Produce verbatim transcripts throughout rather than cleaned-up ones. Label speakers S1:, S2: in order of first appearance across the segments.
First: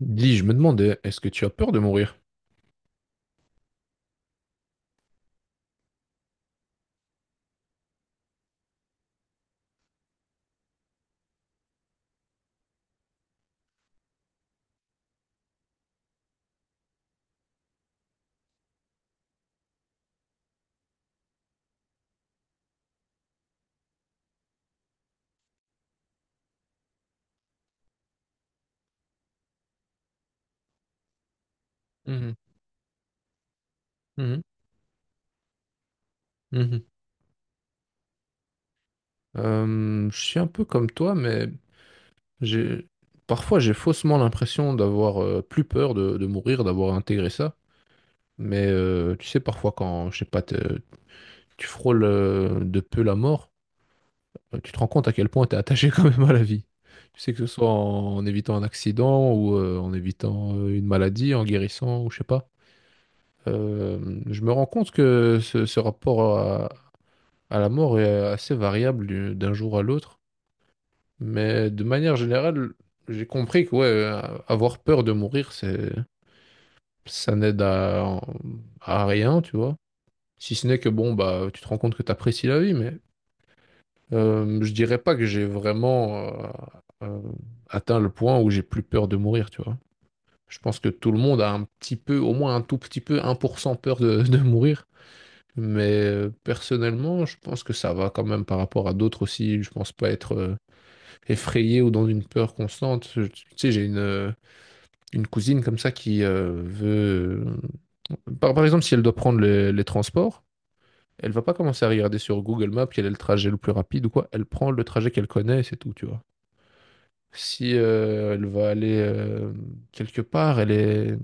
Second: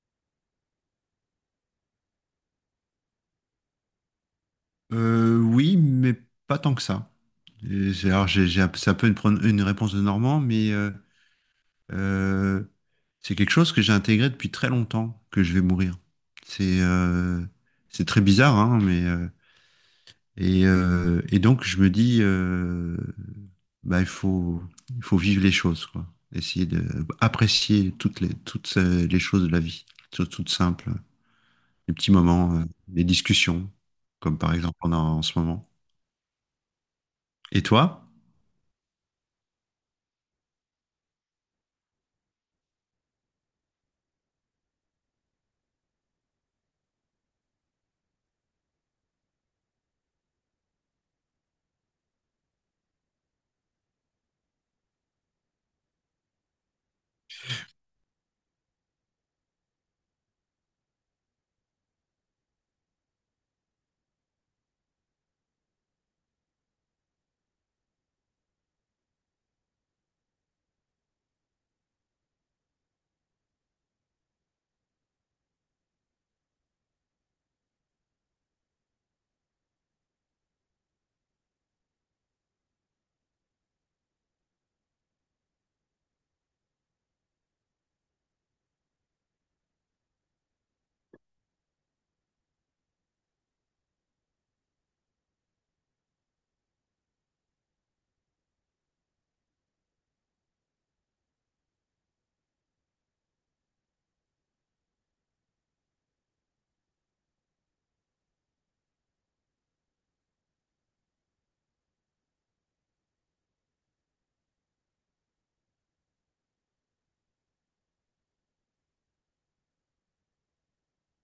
S1: Dis, je me demandais, est-ce que tu as peur de mourir?
S2: Euh, oui, mais pas tant que ça. Et c'est- Alors, j'ai, j'ai, un- c'est un peu une, pro- une réponse de Normand, mais euh, euh, c'est quelque chose que j'ai intégré depuis très longtemps, que je vais mourir. C'est euh, c'est très bizarre, hein, mais euh, et, euh, et donc je me dis, euh, bah, il faut, il faut vivre les choses, quoi. Essayer d'apprécier toutes les, toutes euh, les choses de la vie, choses toutes simples, les petits
S1: Mhm,
S2: moments, euh, les discussions, comme
S1: mhm,
S2: par exemple on a en ce moment.
S1: mhm.
S2: Et toi?
S1: Euh, je suis un peu comme toi, mais j'ai parfois j'ai faussement l'impression d'avoir euh, plus peur de, de mourir, d'avoir intégré ça. Mais euh, tu sais, parfois quand, je sais pas, te- tu frôles euh, de peu la mort, euh, tu te rends compte à quel point tu es attaché quand même à la vie. Tu sais que ce soit en, en évitant un accident ou euh, en évitant euh, une maladie, en guérissant ou je sais pas. Euh, je me rends compte que ce, ce rapport Ah, la mort est assez variable du- d'un jour à l'autre, mais de manière générale, j'ai compris que ouais, euh, avoir peur de mourir, c'est ça n'aide à, à rien, tu vois. Si ce n'est que bon, bah tu te rends compte que tu apprécies la vie, mais euh, je dirais pas que j'ai vraiment euh, euh, atteint le point où j'ai plus peur de mourir, tu vois. Je pense que tout le monde a un petit peu, au moins un tout petit peu, un pour cent peur de, de mourir. Mais euh, personnellement, je pense que ça va quand même par rapport à d'autres aussi. Je pense pas être euh, effrayé ou dans une peur constante. Je- Tu sais, j'ai une, euh, une cousine comme ça qui euh, veut... euh, Par, par exemple, si elle doit prendre les, les transports, elle va pas commencer à regarder sur Google Maps quel est le trajet le plus rapide ou quoi. Elle prend le trajet qu'elle connaît et c'est tout, tu vois. Si euh, elle va aller euh, quelque part, elle est... bah,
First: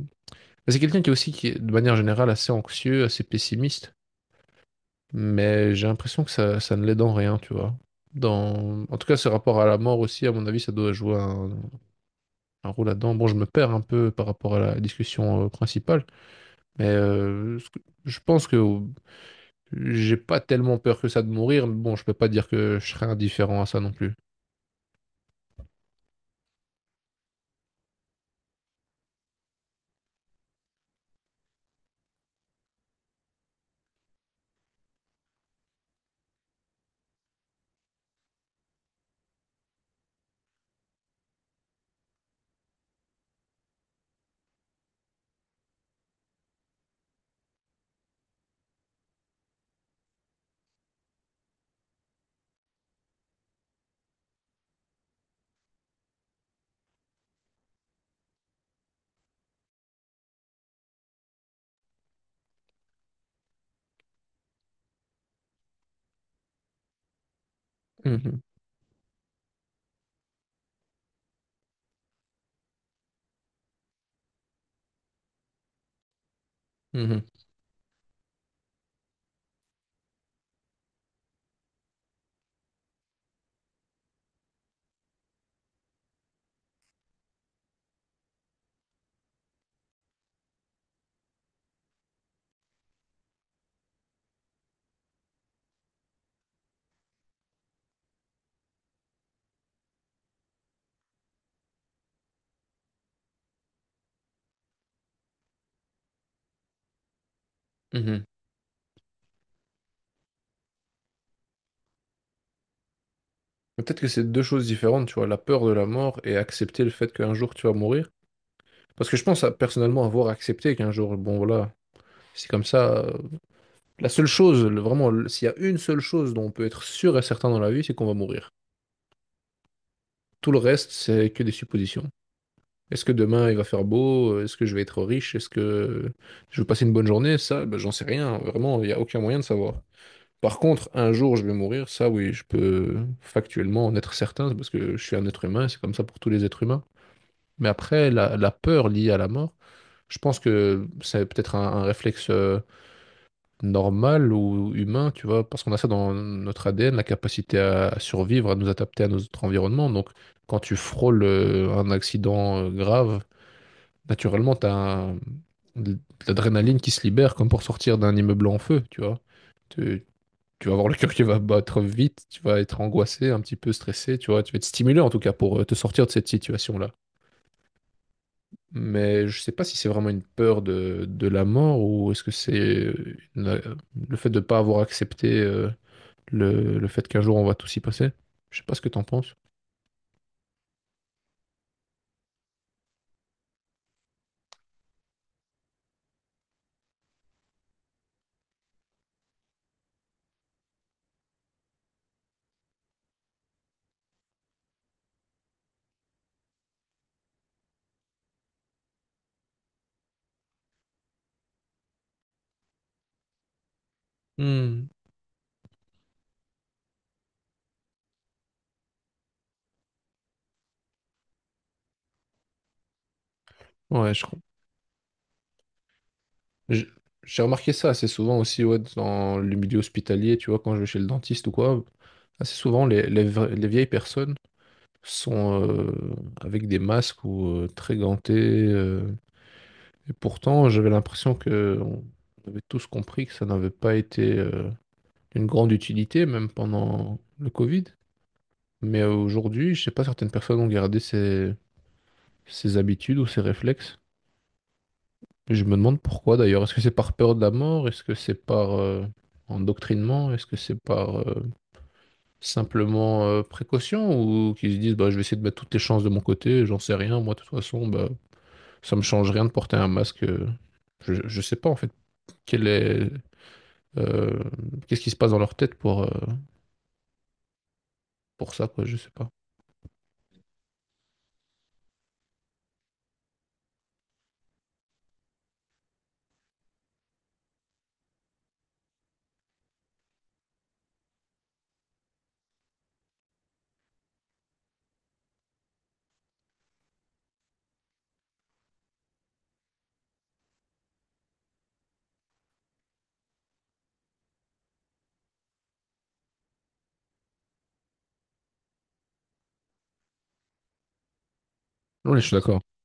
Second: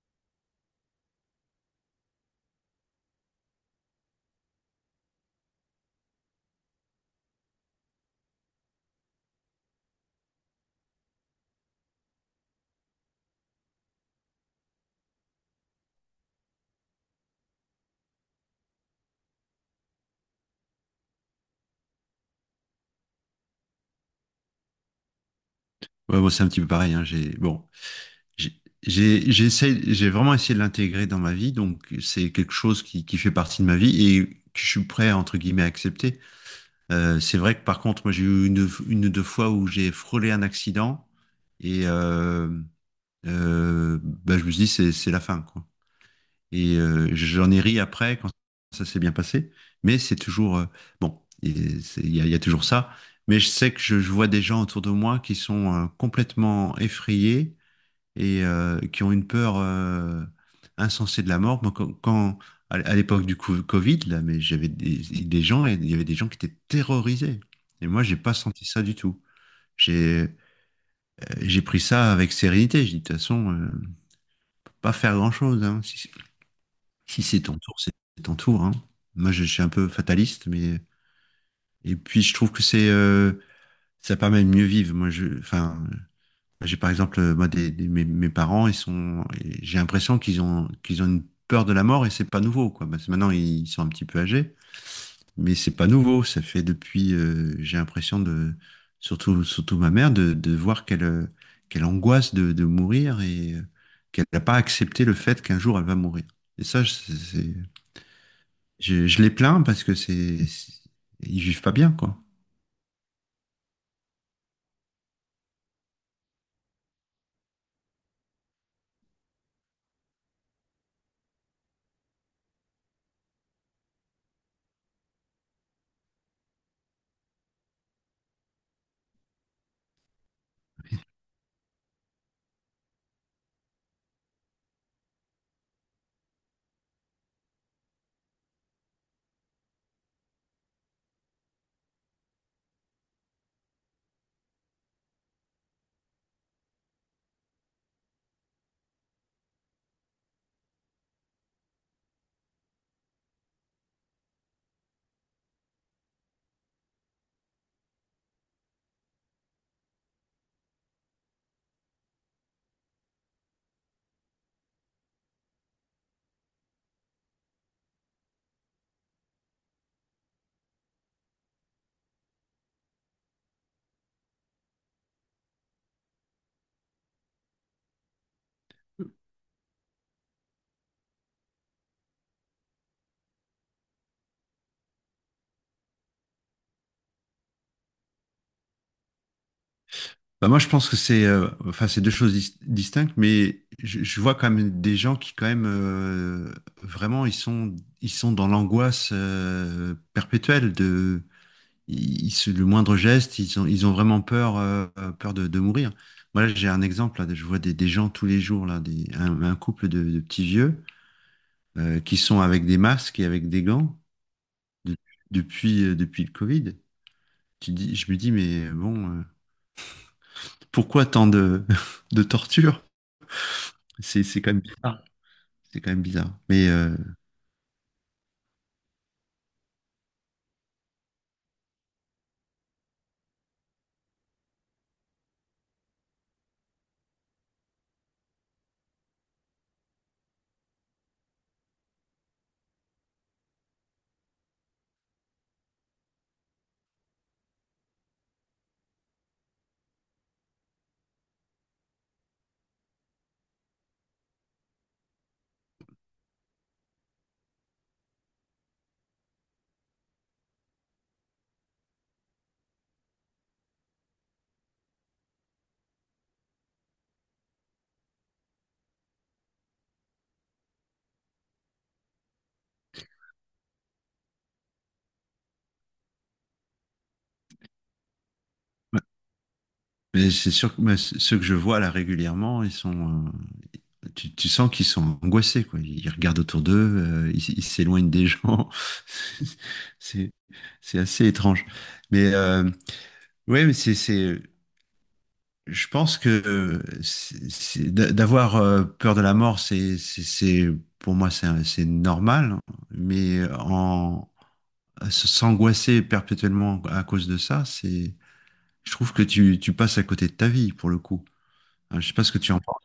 S1: c'est quelqu'un qui est aussi, qui est, de manière générale, assez anxieux, assez pessimiste. Mais j'ai l'impression que ça, ça ne l'aide en rien, tu vois. Dans... En tout cas, ce rapport à la mort aussi, à mon avis, ça doit jouer un, un rôle là-dedans. Bon, je me perds un peu par rapport à la discussion euh, principale, mais euh, ce que- je pense que j'ai pas tellement peur que ça de mourir, mais bon, je peux pas dire que je serais indifférent à ça non plus.
S2: Ouais, bon, c'est un petit peu pareil, hein. J'ai, bon, j'ai, j'ai j'essaie- j'ai vraiment essayé de l'intégrer dans ma vie, donc c'est quelque chose qui, qui fait partie de ma vie et que je suis prêt, entre guillemets, à accepter. Euh, c'est vrai que par contre, moi, j'ai eu une, une ou deux fois où j'ai frôlé un accident et euh, euh, bah, je me suis dit, c'est, c'est la fin, quoi. Et euh, j'en ai ri après quand ça s'est bien passé, mais c'est toujours, euh, bon, et c'est- il y a, il y a toujours ça. Mais je sais que je, je vois des gens autour de moi qui sont euh, complètement effrayés et euh, qui ont une peur euh, insensée de la mort. Moi, quand, quand- à à l'époque du co- Covid, là, mais j'avais des, des gens, et il y avait des gens qui étaient terrorisés. Et moi, j'ai pas
S1: Mhm,
S2: senti ça du tout. J'ai euh, j'ai pris ça avec sérénité. J'ai dit, de toute façon, euh, on peut pas faire grand-chose, hein. Si, si
S1: mhm,
S2: c'est ton tour, c'est ton tour, hein. Moi, je, je suis un peu fataliste, mais et puis je trouve que c'est euh, ça permet de mieux vivre. Moi, je, enfin, bah, j'ai par exemple, euh, moi, des, des- mes, mes parents, ils sont, et j'ai l'impression qu'ils ont, qu'ils ont une peur de la mort et c'est pas nouveau, quoi. Parce que maintenant, ils sont un petit peu âgés, mais c'est pas nouveau. Ça fait depuis, euh, j'ai l'impression de, surtout, surtout ma mère, de, de voir qu'elle, euh, qu'elle angoisse de, de mourir et euh, qu'elle n'a pas accepté le fait qu'un jour elle va mourir. Et ça, je- c'est,
S1: mhm.
S2: je, je les plains parce que c'est, c'est- ils vivent pas bien, quoi.
S1: Peut-être que c'est deux choses différentes, tu vois, la peur de la mort et accepter le fait qu'un jour tu vas mourir. Parce que je pense à- personnellement avoir accepté qu'un jour, bon voilà, c'est comme ça. Euh, La seule chose, le- vraiment, le- s'il y a une seule chose dont on peut être sûr et certain dans la vie, c'est qu'on va mourir. Tout le reste, c'est que des suppositions. Est-ce que demain il va faire beau? Est-ce que je vais être riche? Est-ce que je vais passer une bonne journée? Ça, ben, j'en sais rien. Vraiment, il n'y a aucun moyen de savoir. Par contre, un jour je vais mourir, ça oui, je peux factuellement en être certain, c'est parce que je suis un être humain, c'est comme ça pour tous les êtres humains. Mais après, la, la peur liée à la mort, je pense que c'est peut-être un, un réflexe euh, normal ou humain, tu vois, parce qu'on a ça dans notre A D N, la capacité à à survivre, à nous adapter à notre environnement. Donc, quand tu frôles euh, un accident euh, grave, naturellement, tu as un- de l'adrénaline qui se libère, comme pour sortir d'un immeuble en feu, tu vois. Tu, tu vas avoir le cœur qui va battre vite, tu vas être angoissé, un petit peu stressé, tu vois. Tu vas être stimulé, en tout cas, pour euh, te sortir de cette situation-là. Mais je sais pas si c'est vraiment une peur de, de la mort ou est-ce que c'est euh, une- euh, le fait de ne pas avoir accepté euh, le, le fait qu'un jour on va tous y passer. Je sais pas ce que t'en penses.
S2: Bah, moi, je pense que c'est euh, enfin, c'est deux choses dis- distinctes, mais je, je vois quand même des gens qui, quand même, euh, vraiment, ils sont, ils sont dans l'angoisse euh, perpétuelle de ils- ils se- le moindre geste, ils ont, ils ont vraiment peur, euh, peur de, de mourir. Moi, là, j'ai un exemple, là, je vois des, des gens tous les jours, là, des, un, un couple de, de petits vieux euh, qui sont avec des masques et avec des gants
S1: Hmm.
S2: de- depuis, euh, depuis le Covid. Tu dis, je me dis, mais bon, euh, pourquoi tant de, de torture?
S1: Ouais, je
S2: C'est
S1: crois.
S2: c'est quand même bizarre. C'est quand même bizarre. Mais,
S1: je-
S2: euh,
S1: J'ai remarqué ça assez souvent aussi ouais, dans le milieu hospitalier, tu vois, quand je vais chez le dentiste ou quoi. Assez souvent, les, les vra- les vieilles personnes sont euh, avec des masques ou euh, très gantées, euh, et pourtant, j'avais l'impression que on avait tous compris que ça n'avait pas été euh, d'une grande utilité, même pendant le Covid. Mais aujourd'hui, je sais pas, certaines personnes ont gardé ces, ces habitudes ou ces réflexes. Je me demande pourquoi d'ailleurs. Est-ce que c'est par peur de la mort? Est-ce que c'est par euh, endoctrinement? Est-ce que c'est par euh, simplement euh, précaution? Ou qu'ils se disent bah, je vais essayer de mettre toutes les chances de mon côté, j'en sais rien. Moi, de toute façon, bah, ça me change rien de porter un masque. Euh. Je, je sais pas en fait quel est euh, qu'est-ce qui se passe dans leur tête pour, euh, pour ça, quoi, je
S2: ouais.
S1: sais pas.
S2: Mais c'est sûr que moi, c- ceux que je vois là régulièrement, ils sont. Euh, tu, tu sens qu'ils sont angoissés, quoi. Ils regardent autour d'eux, euh, ils ils s'éloignent des gens. C'est c'est assez étrange. Mais euh, ouais, mais c'est c'est. Je pense que euh, c'est- c'est- d'a- d'avoir euh, peur de la mort, c'est c'est c'est- pour moi c'est un- c'est normal. Mais en s- s'angoisser perpétuellement à cause de ça, c'est... Je trouve que tu, tu passes à côté de ta vie pour le coup. Je je sais
S1: Non, mais
S2: pas
S1: je
S2: ce
S1: suis
S2: que tu en
S1: d'accord.
S2: penses.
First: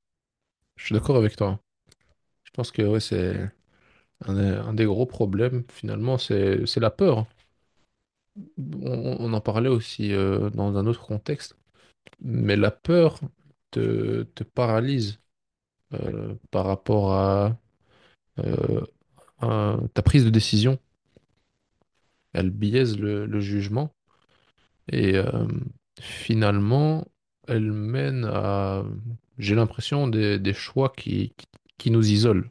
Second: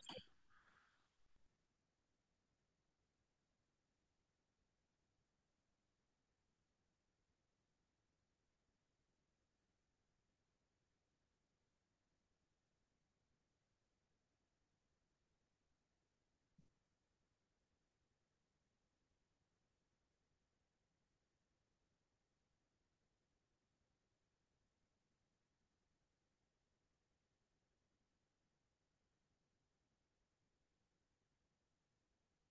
S1: Je suis d'accord avec toi. Je pense que ouais, c'est un, un des gros problèmes finalement, c'est c'est la peur. On, on en parlait aussi euh, dans un autre contexte, mais la peur te, te paralyse euh, par rapport à, euh, à ta prise de décision. Elle biaise le, le jugement et euh, finalement, elle mène à, j'ai l'impression, des, des choix qui, qui, qui nous isolent,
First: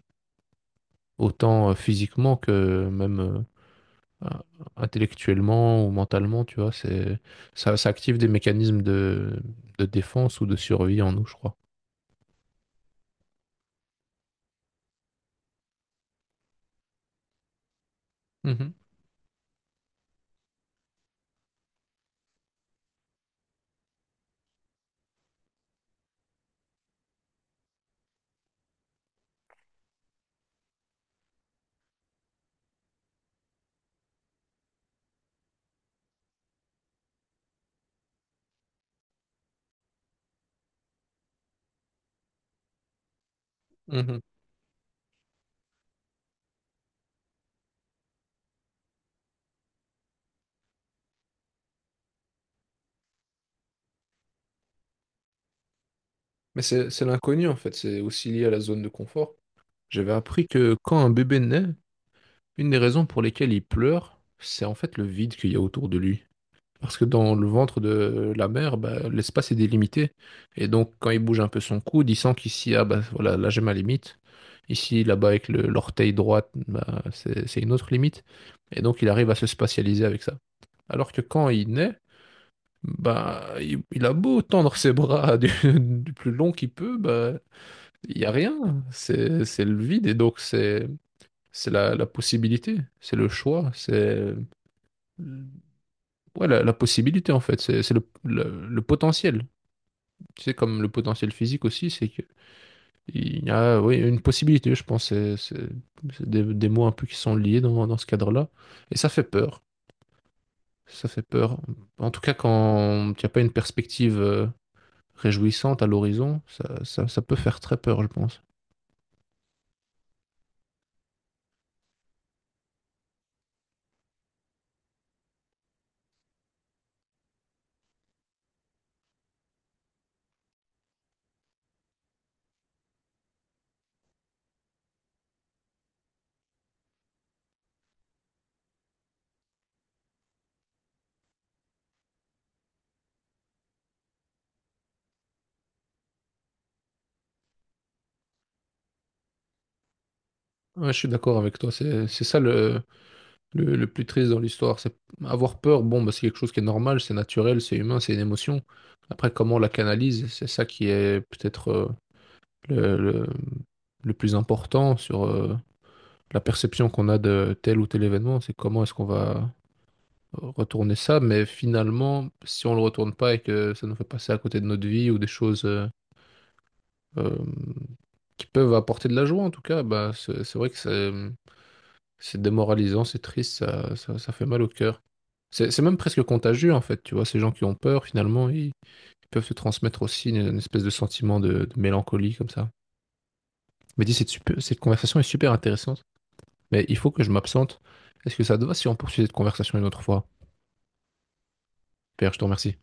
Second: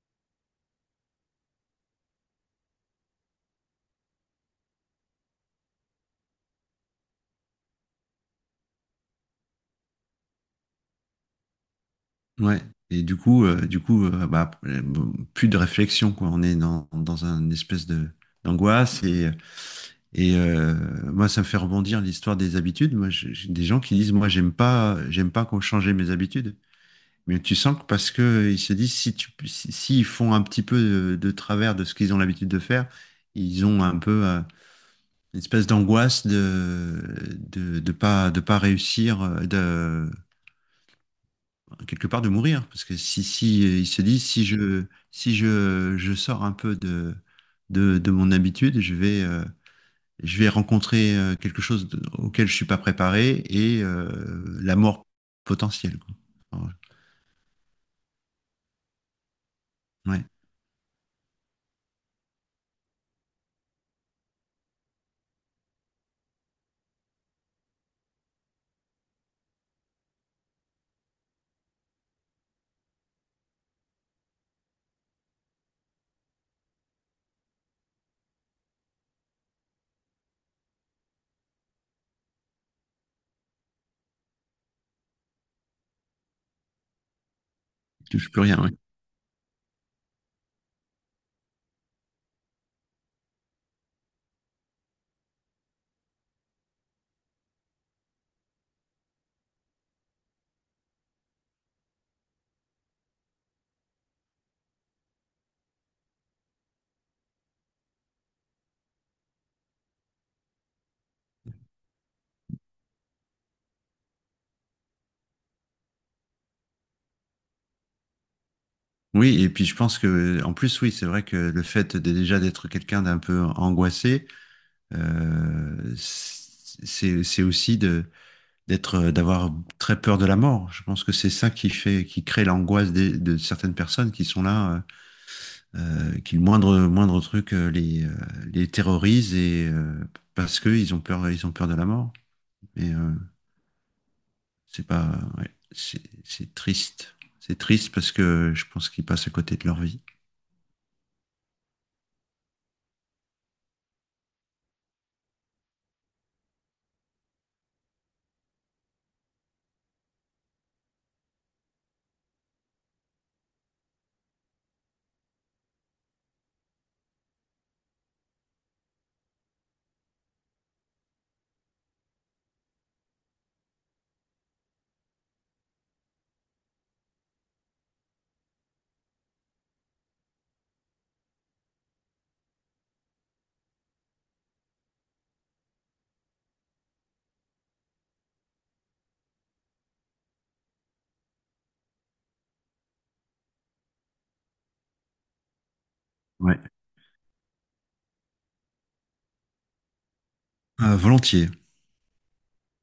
S1: autant euh, physiquement que même euh, euh, intellectuellement ou mentalement, tu vois, c'est ça, ça active des mécanismes de, de défense ou de survie en nous, je crois.
S2: Ouais. Et du coup, euh, du coup, euh, bah, euh, plus de réflexion, quoi. On est dans, dans une espèce de
S1: Mhm,
S2: d'angoisse et, et euh, moi ça me fait rebondir l'histoire des habitudes. Moi, j'ai j'ai des gens qui disent moi j'aime pas j'aime pas qu'on change mes habitudes. Mais tu sens que parce que ils se disent si tu si- s'ils font un petit peu de, de travers de ce qu'ils ont l'habitude de faire, ils ont un peu euh, une espèce d'angoisse de de de pas de pas réussir, euh, de quelque part de mourir, parce que si si euh, il se
S1: mhm.
S2: dit si je si je je sors un peu de de, de mon habitude, je vais euh, je vais rencontrer euh, quelque chose de- auquel je suis pas préparé et euh, la mort potentielle, quoi.
S1: Mais
S2: Alors,
S1: c'est c'est l'inconnu en fait, c'est aussi lié à la zone de confort. J'avais
S2: ouais,
S1: appris que quand un bébé naît, une des raisons pour lesquelles il pleure, c'est en fait le vide qu'il y a autour de lui. Parce que dans le ventre de la mère, bah, l'espace est délimité. Et donc, quand il bouge un peu son coude, il sent qu'ici, ah bah voilà, là j'ai ma limite. Ici, là-bas, avec le- l'orteil droite, bah, c'est c'est une autre limite. Et donc, il arrive à se spatialiser avec ça. Alors que quand il naît, bah, il, il a beau tendre ses bras du, du plus long qu'il peut, bah,
S2: je
S1: il n'y
S2: touche
S1: a
S2: plus rien. Ouais.
S1: rien. C'est c'est le vide. Et donc, c'est c'est la, la possibilité, c'est le choix, c'est ouais, la, la possibilité en fait, c'est c'est le, le- le potentiel. Tu sais, comme le potentiel physique aussi, c'est qu'il y a oui, une possibilité, je pense. C'est c'est- c'est des, des mots un peu qui sont liés dans, dans ce cadre-là. Et ça fait peur. Ça fait peur. En tout cas, quand tu n'as pas une perspective euh, réjouissante à l'horizon, ça, ça, ça peut faire très peur, je pense.
S2: Oui, et puis je pense que en plus oui, c'est vrai que le fait de, déjà d'être quelqu'un d'un peu angoissé, euh, c'est c'est aussi de d'être, euh, d'avoir très peur de la mort. Je pense que c'est ça qui fait, qui crée l'angoisse des- de certaines personnes qui sont là, euh, euh, qui le moindre, moindre truc euh, les, euh, les terrorise et euh, parce que ils ont peur, ils ont peur de la mort. Mais euh, c'est pas, Ouais, c'est c'est triste. C'est triste parce que je pense qu'ils passent à côté de leur vie.
S1: Ouais, je suis d'accord avec toi. C'est c'est ça le, Le, le plus triste dans l'histoire, c'est avoir peur. Bon, bah, c'est quelque chose qui est normal, c'est naturel, c'est humain, c'est une émotion. Après, comment on la canalise, c'est ça qui est peut-être euh, le, le- le plus important sur euh, la perception qu'on a de tel ou tel événement. C'est comment est-ce qu'on va euh, retourner ça. Mais finalement, si on le retourne pas et que ça nous fait passer à côté de notre vie ou des choses euh, euh, qui peuvent apporter de la joie, en tout cas, bah, c'est c'est vrai que c'est c'est démoralisant, c'est triste, ça, ça, ça fait mal au cœur. C'est c'est même presque contagieux en fait, tu vois, ces gens qui ont peur finalement, ils peuvent se transmettre aussi une, une espèce de sentiment de, de mélancolie comme ça. Mais dis, cette, super- cette conversation est super intéressante,
S2: Ouais.
S1: mais il faut que je m'absente. Est-ce que ça te va si on poursuit cette conversation une autre fois?
S2: Euh, volontiers.
S1: Pierre, je te remercie.